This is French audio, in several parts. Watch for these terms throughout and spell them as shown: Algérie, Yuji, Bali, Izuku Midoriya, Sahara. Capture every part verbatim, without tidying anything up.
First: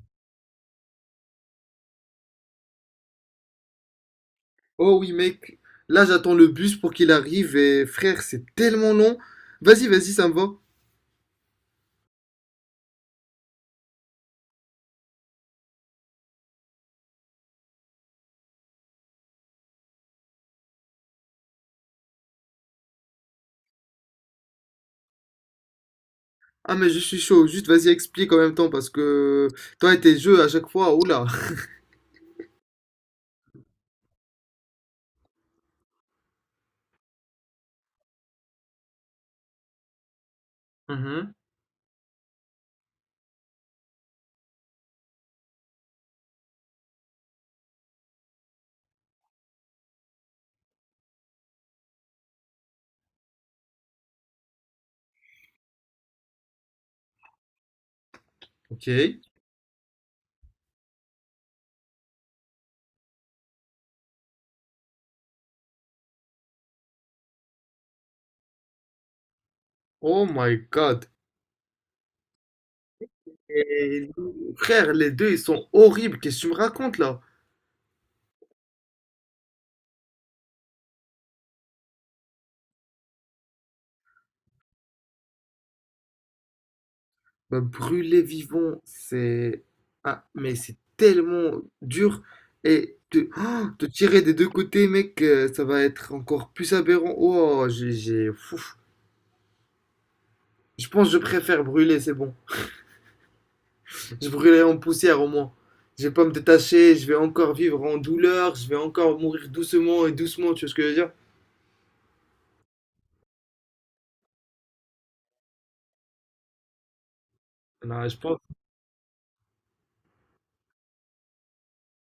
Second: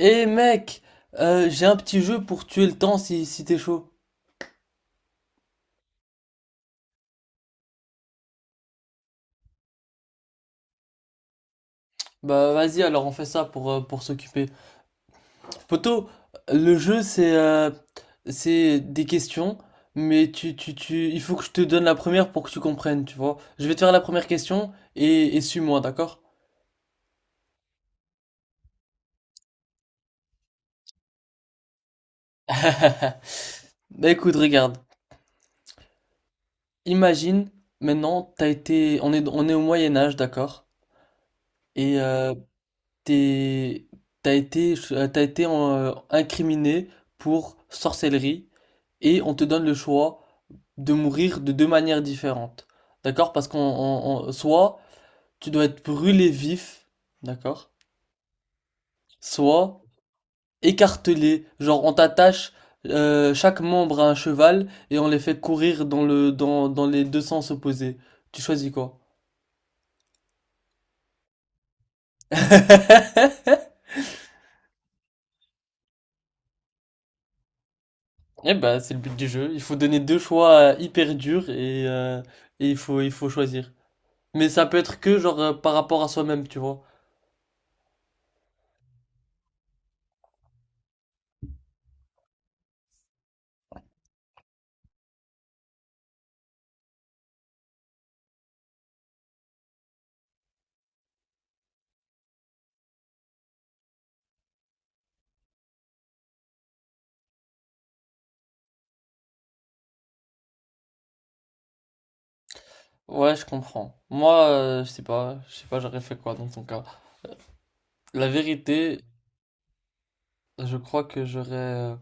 Eh mec, euh, j'ai un petit jeu pour tuer le temps si, si t'es chaud. Oh oui mec, là j'attends le bus pour qu'il arrive et frère c'est tellement long. Vas-y, vas-y, ça me va. Bah vas-y alors on fait ça pour, euh, pour s'occuper. Poto, le jeu c'est euh, c'est des questions, mais tu, tu, tu, il faut que je te donne la première pour que tu comprennes, tu vois. Je vais te faire la première question et, et suis-moi, d'accord? Ah mais je suis chaud, juste vas-y explique en même temps parce que toi et tes jeux à chaque fois, oula. Bah écoute, regarde. Imagine, maintenant, t'as été, on est, on est au Moyen Âge, d'accord? Mhm, Et euh, t'es, t'as été, euh, t'as été euh, incriminé pour sorcellerie et on te donne le choix de mourir de deux manières différentes. D'accord? Parce qu'on, on- on- soit tu dois être brûlé vif, d'accord? ok. Soit écartelé, genre on t'attache euh, chaque membre à un cheval et on les fait courir dans le, dans, dans les deux sens opposés. Tu choisis quoi? Oh my god. Et, frère, les deux ils sont horribles, qu'est-ce que tu me racontes là? Eh ben, c'est le but du jeu. Il faut donner deux choix euh, hyper durs et, euh, et il faut, il faut choisir. Mais ça peut être que genre euh, par rapport à soi-même, tu vois. Bah, brûler vivant, c'est... Ah mais c'est tellement dur et te, oh, te tirer des deux côtés mec, euh, ça va être encore plus aberrant. Oh j'ai... j'ai- Fouf. Je pense que je préfère brûler, c'est bon. Je brûlerai en poussière au moins. Je vais pas me détacher, je vais encore vivre en douleur, je vais encore mourir doucement et doucement, tu vois ce que je veux dire? Ouais, je comprends. Moi, euh, je sais pas, je sais pas, j'aurais fait quoi dans ton cas. Non, je La pense. vérité, je crois que j'aurais euh,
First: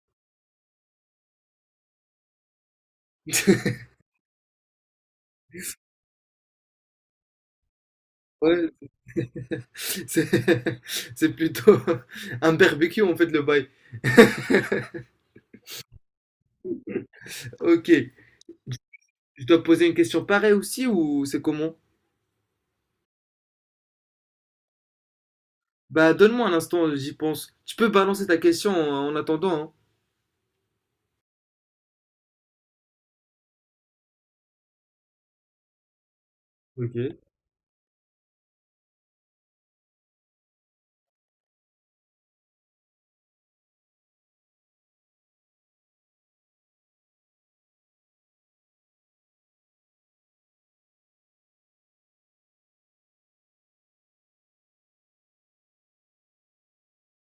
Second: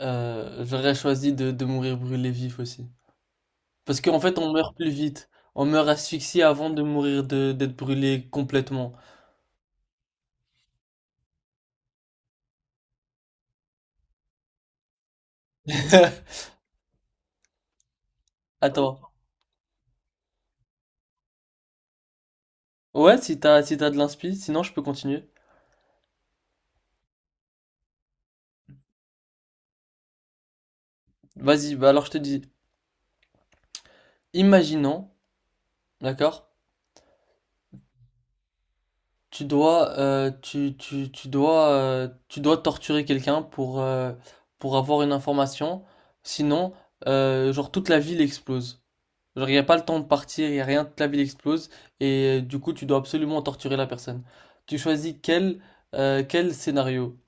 euh, j'aurais choisi de, de mourir brûlé vif aussi. Parce qu'en fait, on meurt plus vite. On meurt asphyxié avant de mourir de d'être brûlé Ouais, complètement. c'est c'est plutôt un barbecue en fait le bail. Ok, Attends. je dois poser une question pareille aussi ou c'est comment? Ouais, si t'as si t'as de l'inspi, sinon je peux continuer. Bah donne-moi un instant, j'y pense. Tu peux balancer ta question en, en attendant, hein. Vas-y, bah alors je te dis, imaginons, d'accord? Ok. Tu dois, euh, tu, tu, tu dois, euh, tu dois torturer quelqu'un pour, euh, pour avoir une information. Sinon, euh, genre toute la ville explose. Genre, il n'y a pas le temps de partir, il n'y a rien, toute la ville explose. Et euh, du coup, tu dois absolument torturer la personne. Tu choisis quel, euh, quel scénario.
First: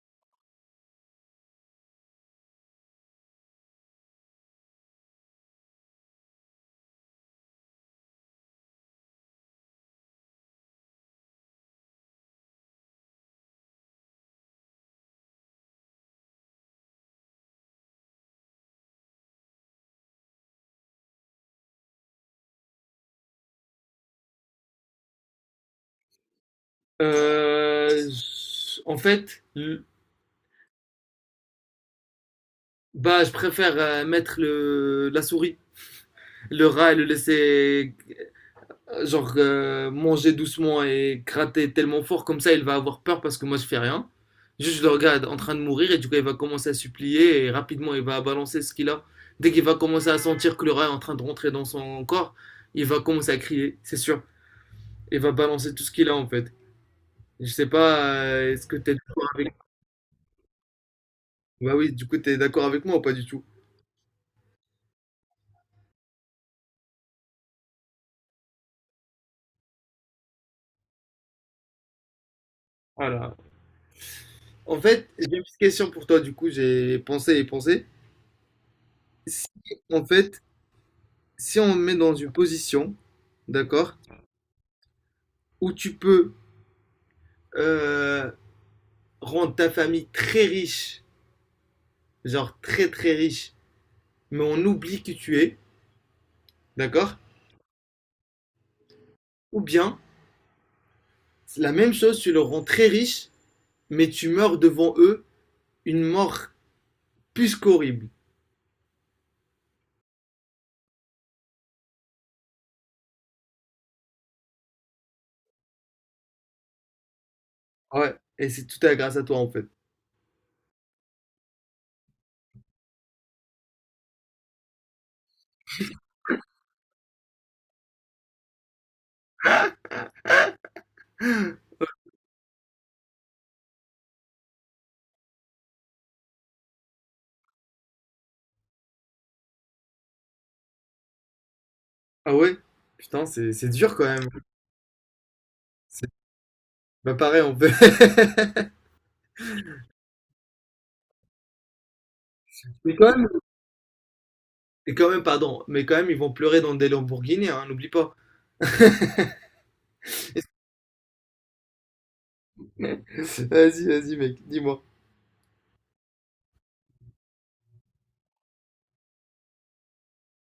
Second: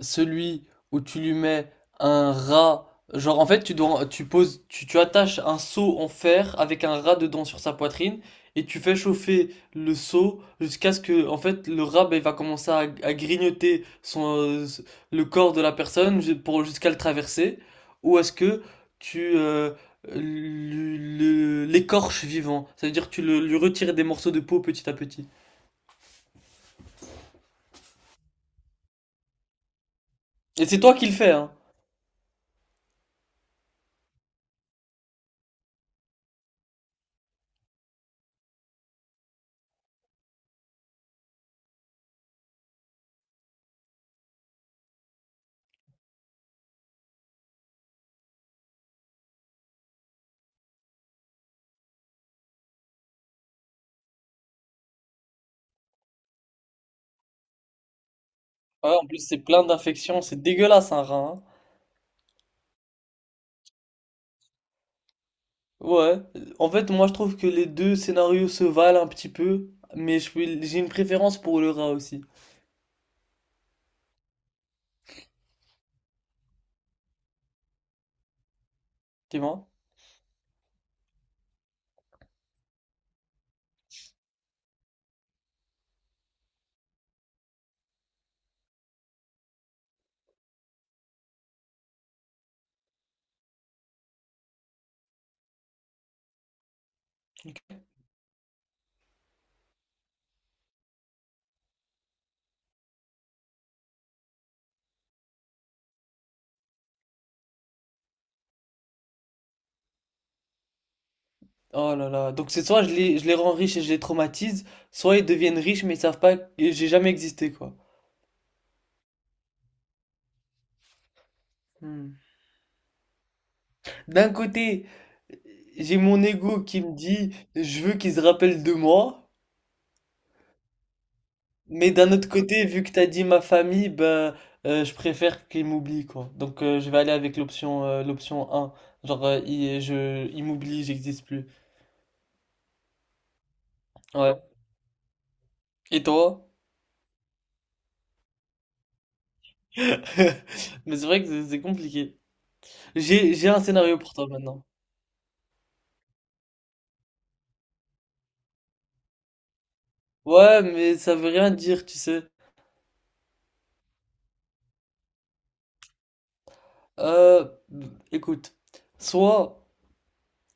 Celui où tu lui mets un rat, genre en fait tu dois, tu poses, tu, tu attaches un seau en fer avec un rat dedans sur sa poitrine et tu fais chauffer le seau jusqu'à ce que en fait le rat ben, il va commencer à, à grignoter son, euh, le corps de la personne ju- pour jusqu'à le traverser ou est-ce que tu euh, le- le- l'écorches vivant, ça veut dire que tu le- lui retires des morceaux de peau petit à petit. Euh, je- en fait, l- Et c'est toi qui le fais hein. bah je préfère euh, mettre le, la souris. Le rat et le laisser euh, genre euh, manger doucement et gratter tellement fort comme ça il va avoir peur parce que moi je fais rien. Juste je le regarde en train de mourir et du coup il va commencer à supplier et rapidement il va balancer ce qu'il a. Dès qu'il va commencer à sentir que le rat est en train de rentrer dans son corps, il va commencer à crier, c'est sûr. Il va balancer tout ce qu'il a en fait. Je sais pas, euh, est-ce que Ouais, t'es en plus d'accord c'est avec... plein d'infections, c'est dégueulasse un rat hein. Bah oui, du coup t'es d'accord avec moi ou pas du tout? Ouais, en fait, moi je trouve que les deux scénarios se valent un petit peu, mais je peux- j'ai une préférence pour le rat aussi, Voilà. En fait, j'ai une petite question pour toi du coup, j'ai pensé et pensé. tu Si vois? en fait si on te met dans une position, d'accord, où tu peux euh, rendre ta famille très riche, genre très très riche, mais on oublie qui tu es, d'accord. Ou bien, c'est la même chose, tu le rends très riche, mais tu meurs devant eux une mort plus qu'horrible. Oh là là, donc c'est soit je les, je les rends riches et je les traumatise, soit ils deviennent riches mais ils savent pas que j'ai jamais existé, quoi. Ah ouais, et c'est tout à grâce à toi en fait. Hmm. D'un côté, j'ai mon ego qui me dit je veux qu'ils se rappellent de moi, mais d'un autre côté, vu que t'as dit ma famille, ben euh, je préfère qu'ils m'oublient, quoi. Donc euh, je vais aller avec l'option euh, l'option un genre euh, ils, je, ils m'oublient, j'existe plus. Ah ouais, putain, c'est c'est dur quand même. Ouais. Et C'est toi? bah, pareil, on peut. Mais c'est vrai que c'est c'est compliqué. Mais quand même, J'ai, j'ai un scénario pour toi maintenant. et quand même, pardon, mais quand même, ils vont pleurer dans des Lamborghini, hein, n'oublie pas. Ouais, mais ça veut rien dire, tu sais. Vas-y, vas-y, mec, dis-moi. Euh, écoute. Soit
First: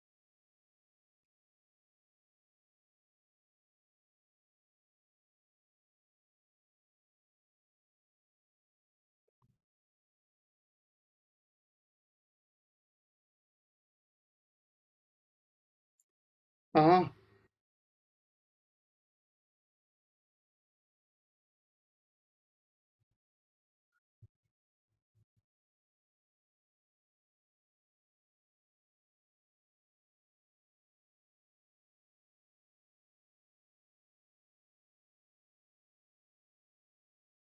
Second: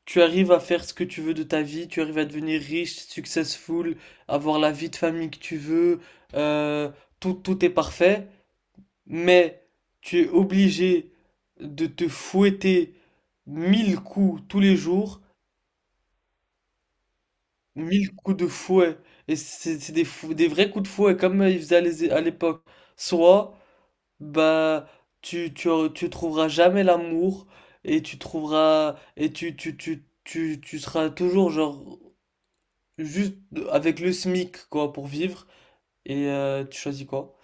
tu arrives à faire ce que tu veux de ta vie, tu arrives à devenir riche, successful, avoir la vie de famille que tu veux, euh, tout, tout est parfait, mais tu es obligé de te fouetter mille coups tous les jours. Ah, Mille coups de fouet. Et c'est c'est des, fou- des vrais coups de fouet comme euh, ils faisaient à l'és- à l'époque. Soit, bah, tu, tu, tu trouveras jamais l'amour et tu trouveras, et tu, tu, tu, tu, tu seras toujours genre juste avec le SMIC quoi pour vivre. Et euh, tu choisis quoi?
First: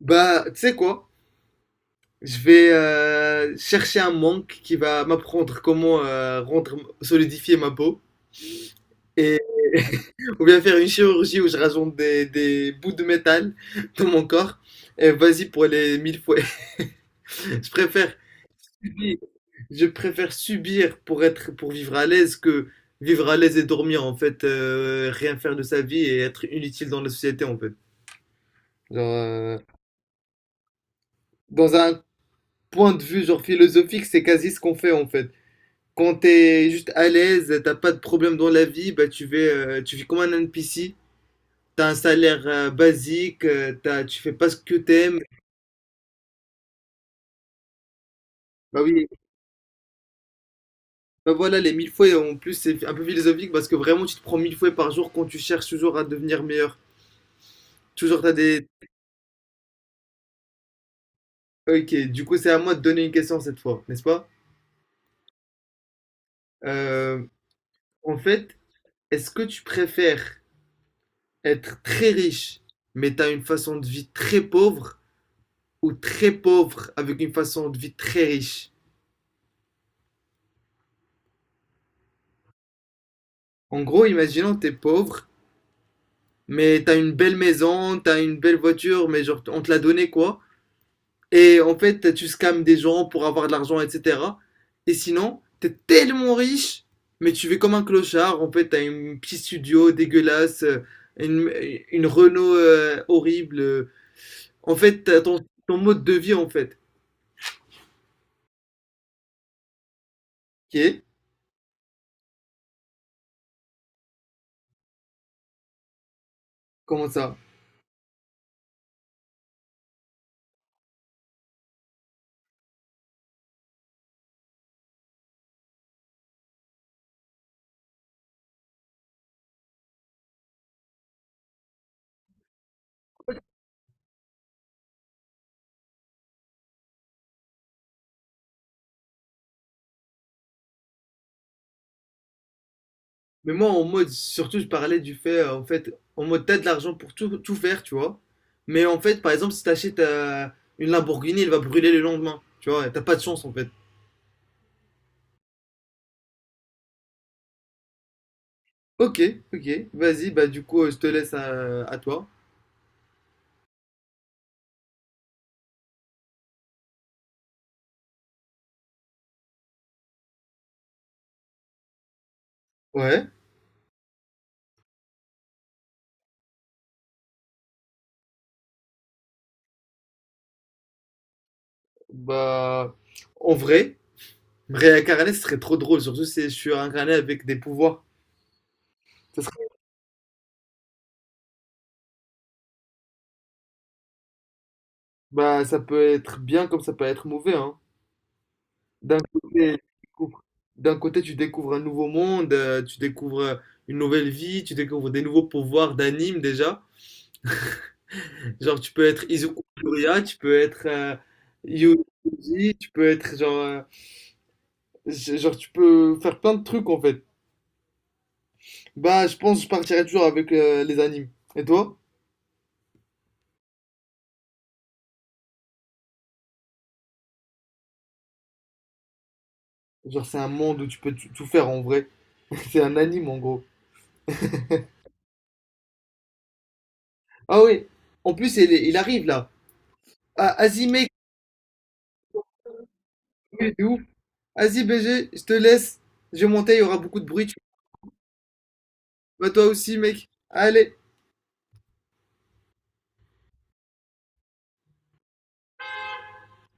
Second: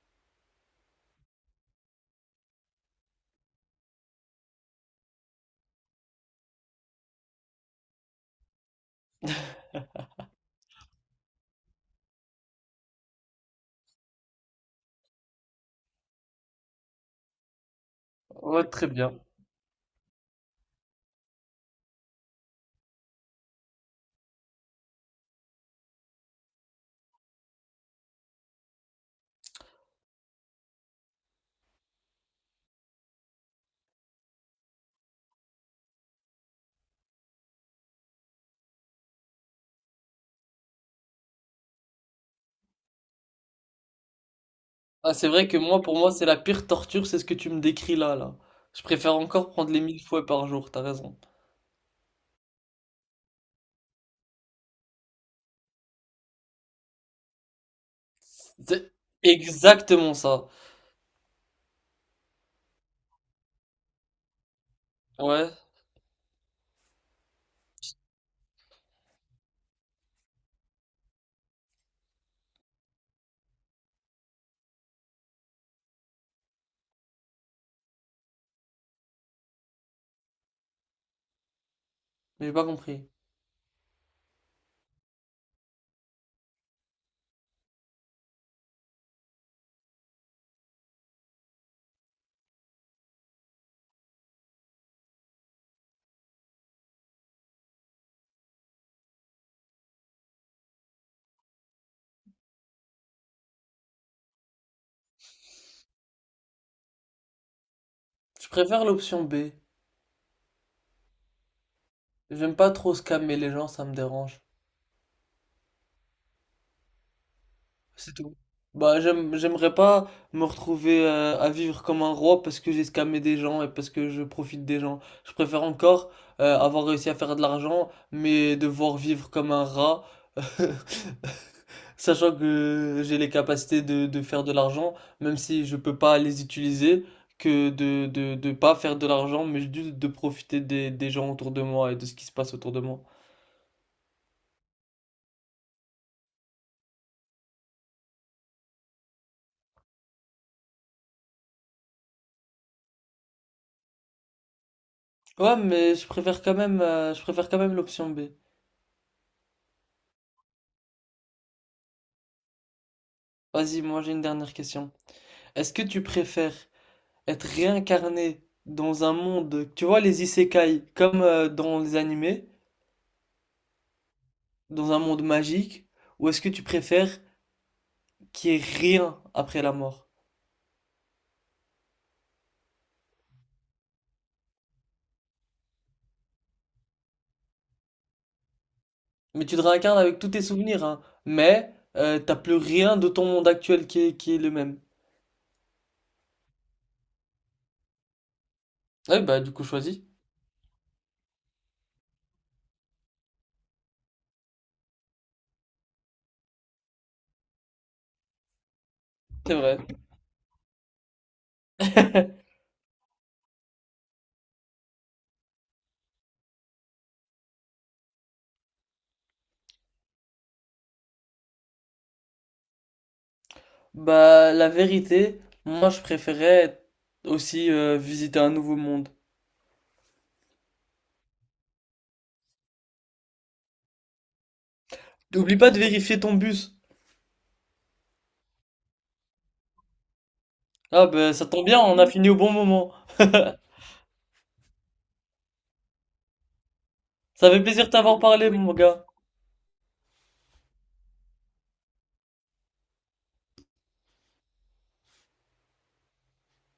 bah, tu sais quoi? Je vais euh, chercher un monk qui va m'apprendre comment euh, rendre, solidifier ma peau. Et on vient faire une chirurgie où je rajoute des, des bouts de métal dans mon corps. Et vas-y pour les mille fois. Je préfère, Ouais, très bien. je préfère subir pour être, pour vivre à l'aise que vivre à l'aise et dormir en fait, euh, rien faire de sa vie et être inutile dans la société en fait. Genre, euh, dans un point de vue genre philosophique, c'est quasi ce qu'on fait en fait. Quand t'es juste à l'aise, t'as pas de problème dans la vie, bah tu vis, euh, tu vis comme un N P C. T'as un salaire euh, basique, euh, t'as, tu fais pas ce que Ah, t'aimes. c'est vrai que moi, pour moi, c'est la pire torture, c'est ce que tu me décris là, là. Bah Je oui, préfère encore prendre les mille fouets par jour, t'as raison. bah voilà, les mille fois, et en plus, c'est un peu philosophique parce que vraiment, tu te prends mille fois par jour quand tu cherches toujours à devenir meilleur. Toujours, t'as des. C'est exactement ça. Ok, du coup, c'est à moi de donner une question cette fois, n'est-ce pas? Ouais, Euh, en fait, est-ce que tu préfères être très riche, mais t'as une façon de vie très pauvre, ou très pauvre avec une façon de vie très riche? mais j'ai pas compris. En gros, imaginons t'es pauvre, mais t'as une belle maison, t'as une belle voiture, mais genre on te l'a donnée quoi. Et en fait, tu scams des gens pour avoir de l'argent, et cetera. Et sinon, t'es tellement riche, mais tu vis comme un clochard. En fait, t'as une petite studio dégueulasse, euh, une, une Renault euh, horrible. euh. En fait, t'as ton, ton mode de vie en fait. Je préfère l'option B. Ok? J'aime pas trop scammer les gens, ça me dérange. Comment ça? C'est tout. Bah, j'aime, j'aimerais pas me retrouver euh, à vivre comme un roi parce que j'ai scammé des gens et parce que je profite des gens. Je préfère encore euh, avoir réussi à faire de l'argent, mais devoir vivre comme un rat, sachant que j'ai les capacités de, de faire de l'argent, même si je peux pas les utiliser, que de, de, de pas faire de l'argent, mais juste de profiter des, des gens autour de moi et de ce qui se passe autour de moi. Mais moi, en mode, surtout, je parlais du fait, euh, en fait, en mode, t'as de l'argent pour tout, tout faire, tu vois. Mais en fait, par exemple, si t'achètes euh, une Lamborghini, elle va brûler le lendemain, tu vois. T'as pas de chance, en fait. Ouais, mais je préfère quand même, euh, je préfère quand même l'option B. Ok, ok, vas-y, bah du coup, euh, je te laisse à, à toi. Vas-y, moi j'ai une dernière question. Est-ce que tu préfères être réincarné dans un monde, tu vois, les isekai, comme euh, dans les animés, Ouais, dans un monde magique, ou est-ce que tu préfères qu'il y ait rien après la mort? bah, en vrai, me réincarner, ce serait trop drôle, surtout si je suis incarné avec des pouvoirs. Ça Mais tu te serait- réincarnes avec tous tes souvenirs, hein, mais euh, t'as plus rien de ton monde actuel qui est, qui est le même. bah, ça peut être bien comme ça peut être mauvais, hein. Ah D'un oui, bah côté, du coup tu choisis. découvres, d'un côté, tu découvres un nouveau monde, euh, tu découvres euh, une nouvelle vie, tu découvres des nouveaux pouvoirs d'anime déjà. Genre, tu peux être C'est Izuku vrai. Midoriya, tu peux être euh, Yuji, tu peux être genre, euh, g- genre, tu peux faire plein de trucs en fait. Bah, je pense que je partirais toujours avec euh, les animes. Et toi? Bah, la vérité, moi je préférais aussi euh, visiter un nouveau monde. Genre, c'est un monde où tu peux tu- tout faire en vrai. C'est un anime en gros. Oublie pas de vérifier ton bus. Ah oui, en plus, il, est- il arrive là. Ah, Azime, Ah ben ça tombe bien, on a fini au bon moment. de ouf. Asie B G, je te laisse. Je vais monter, il y aura beaucoup de Ça bruit. fait plaisir de t'avoir parlé, mon gars. Bah toi aussi mec. Allez.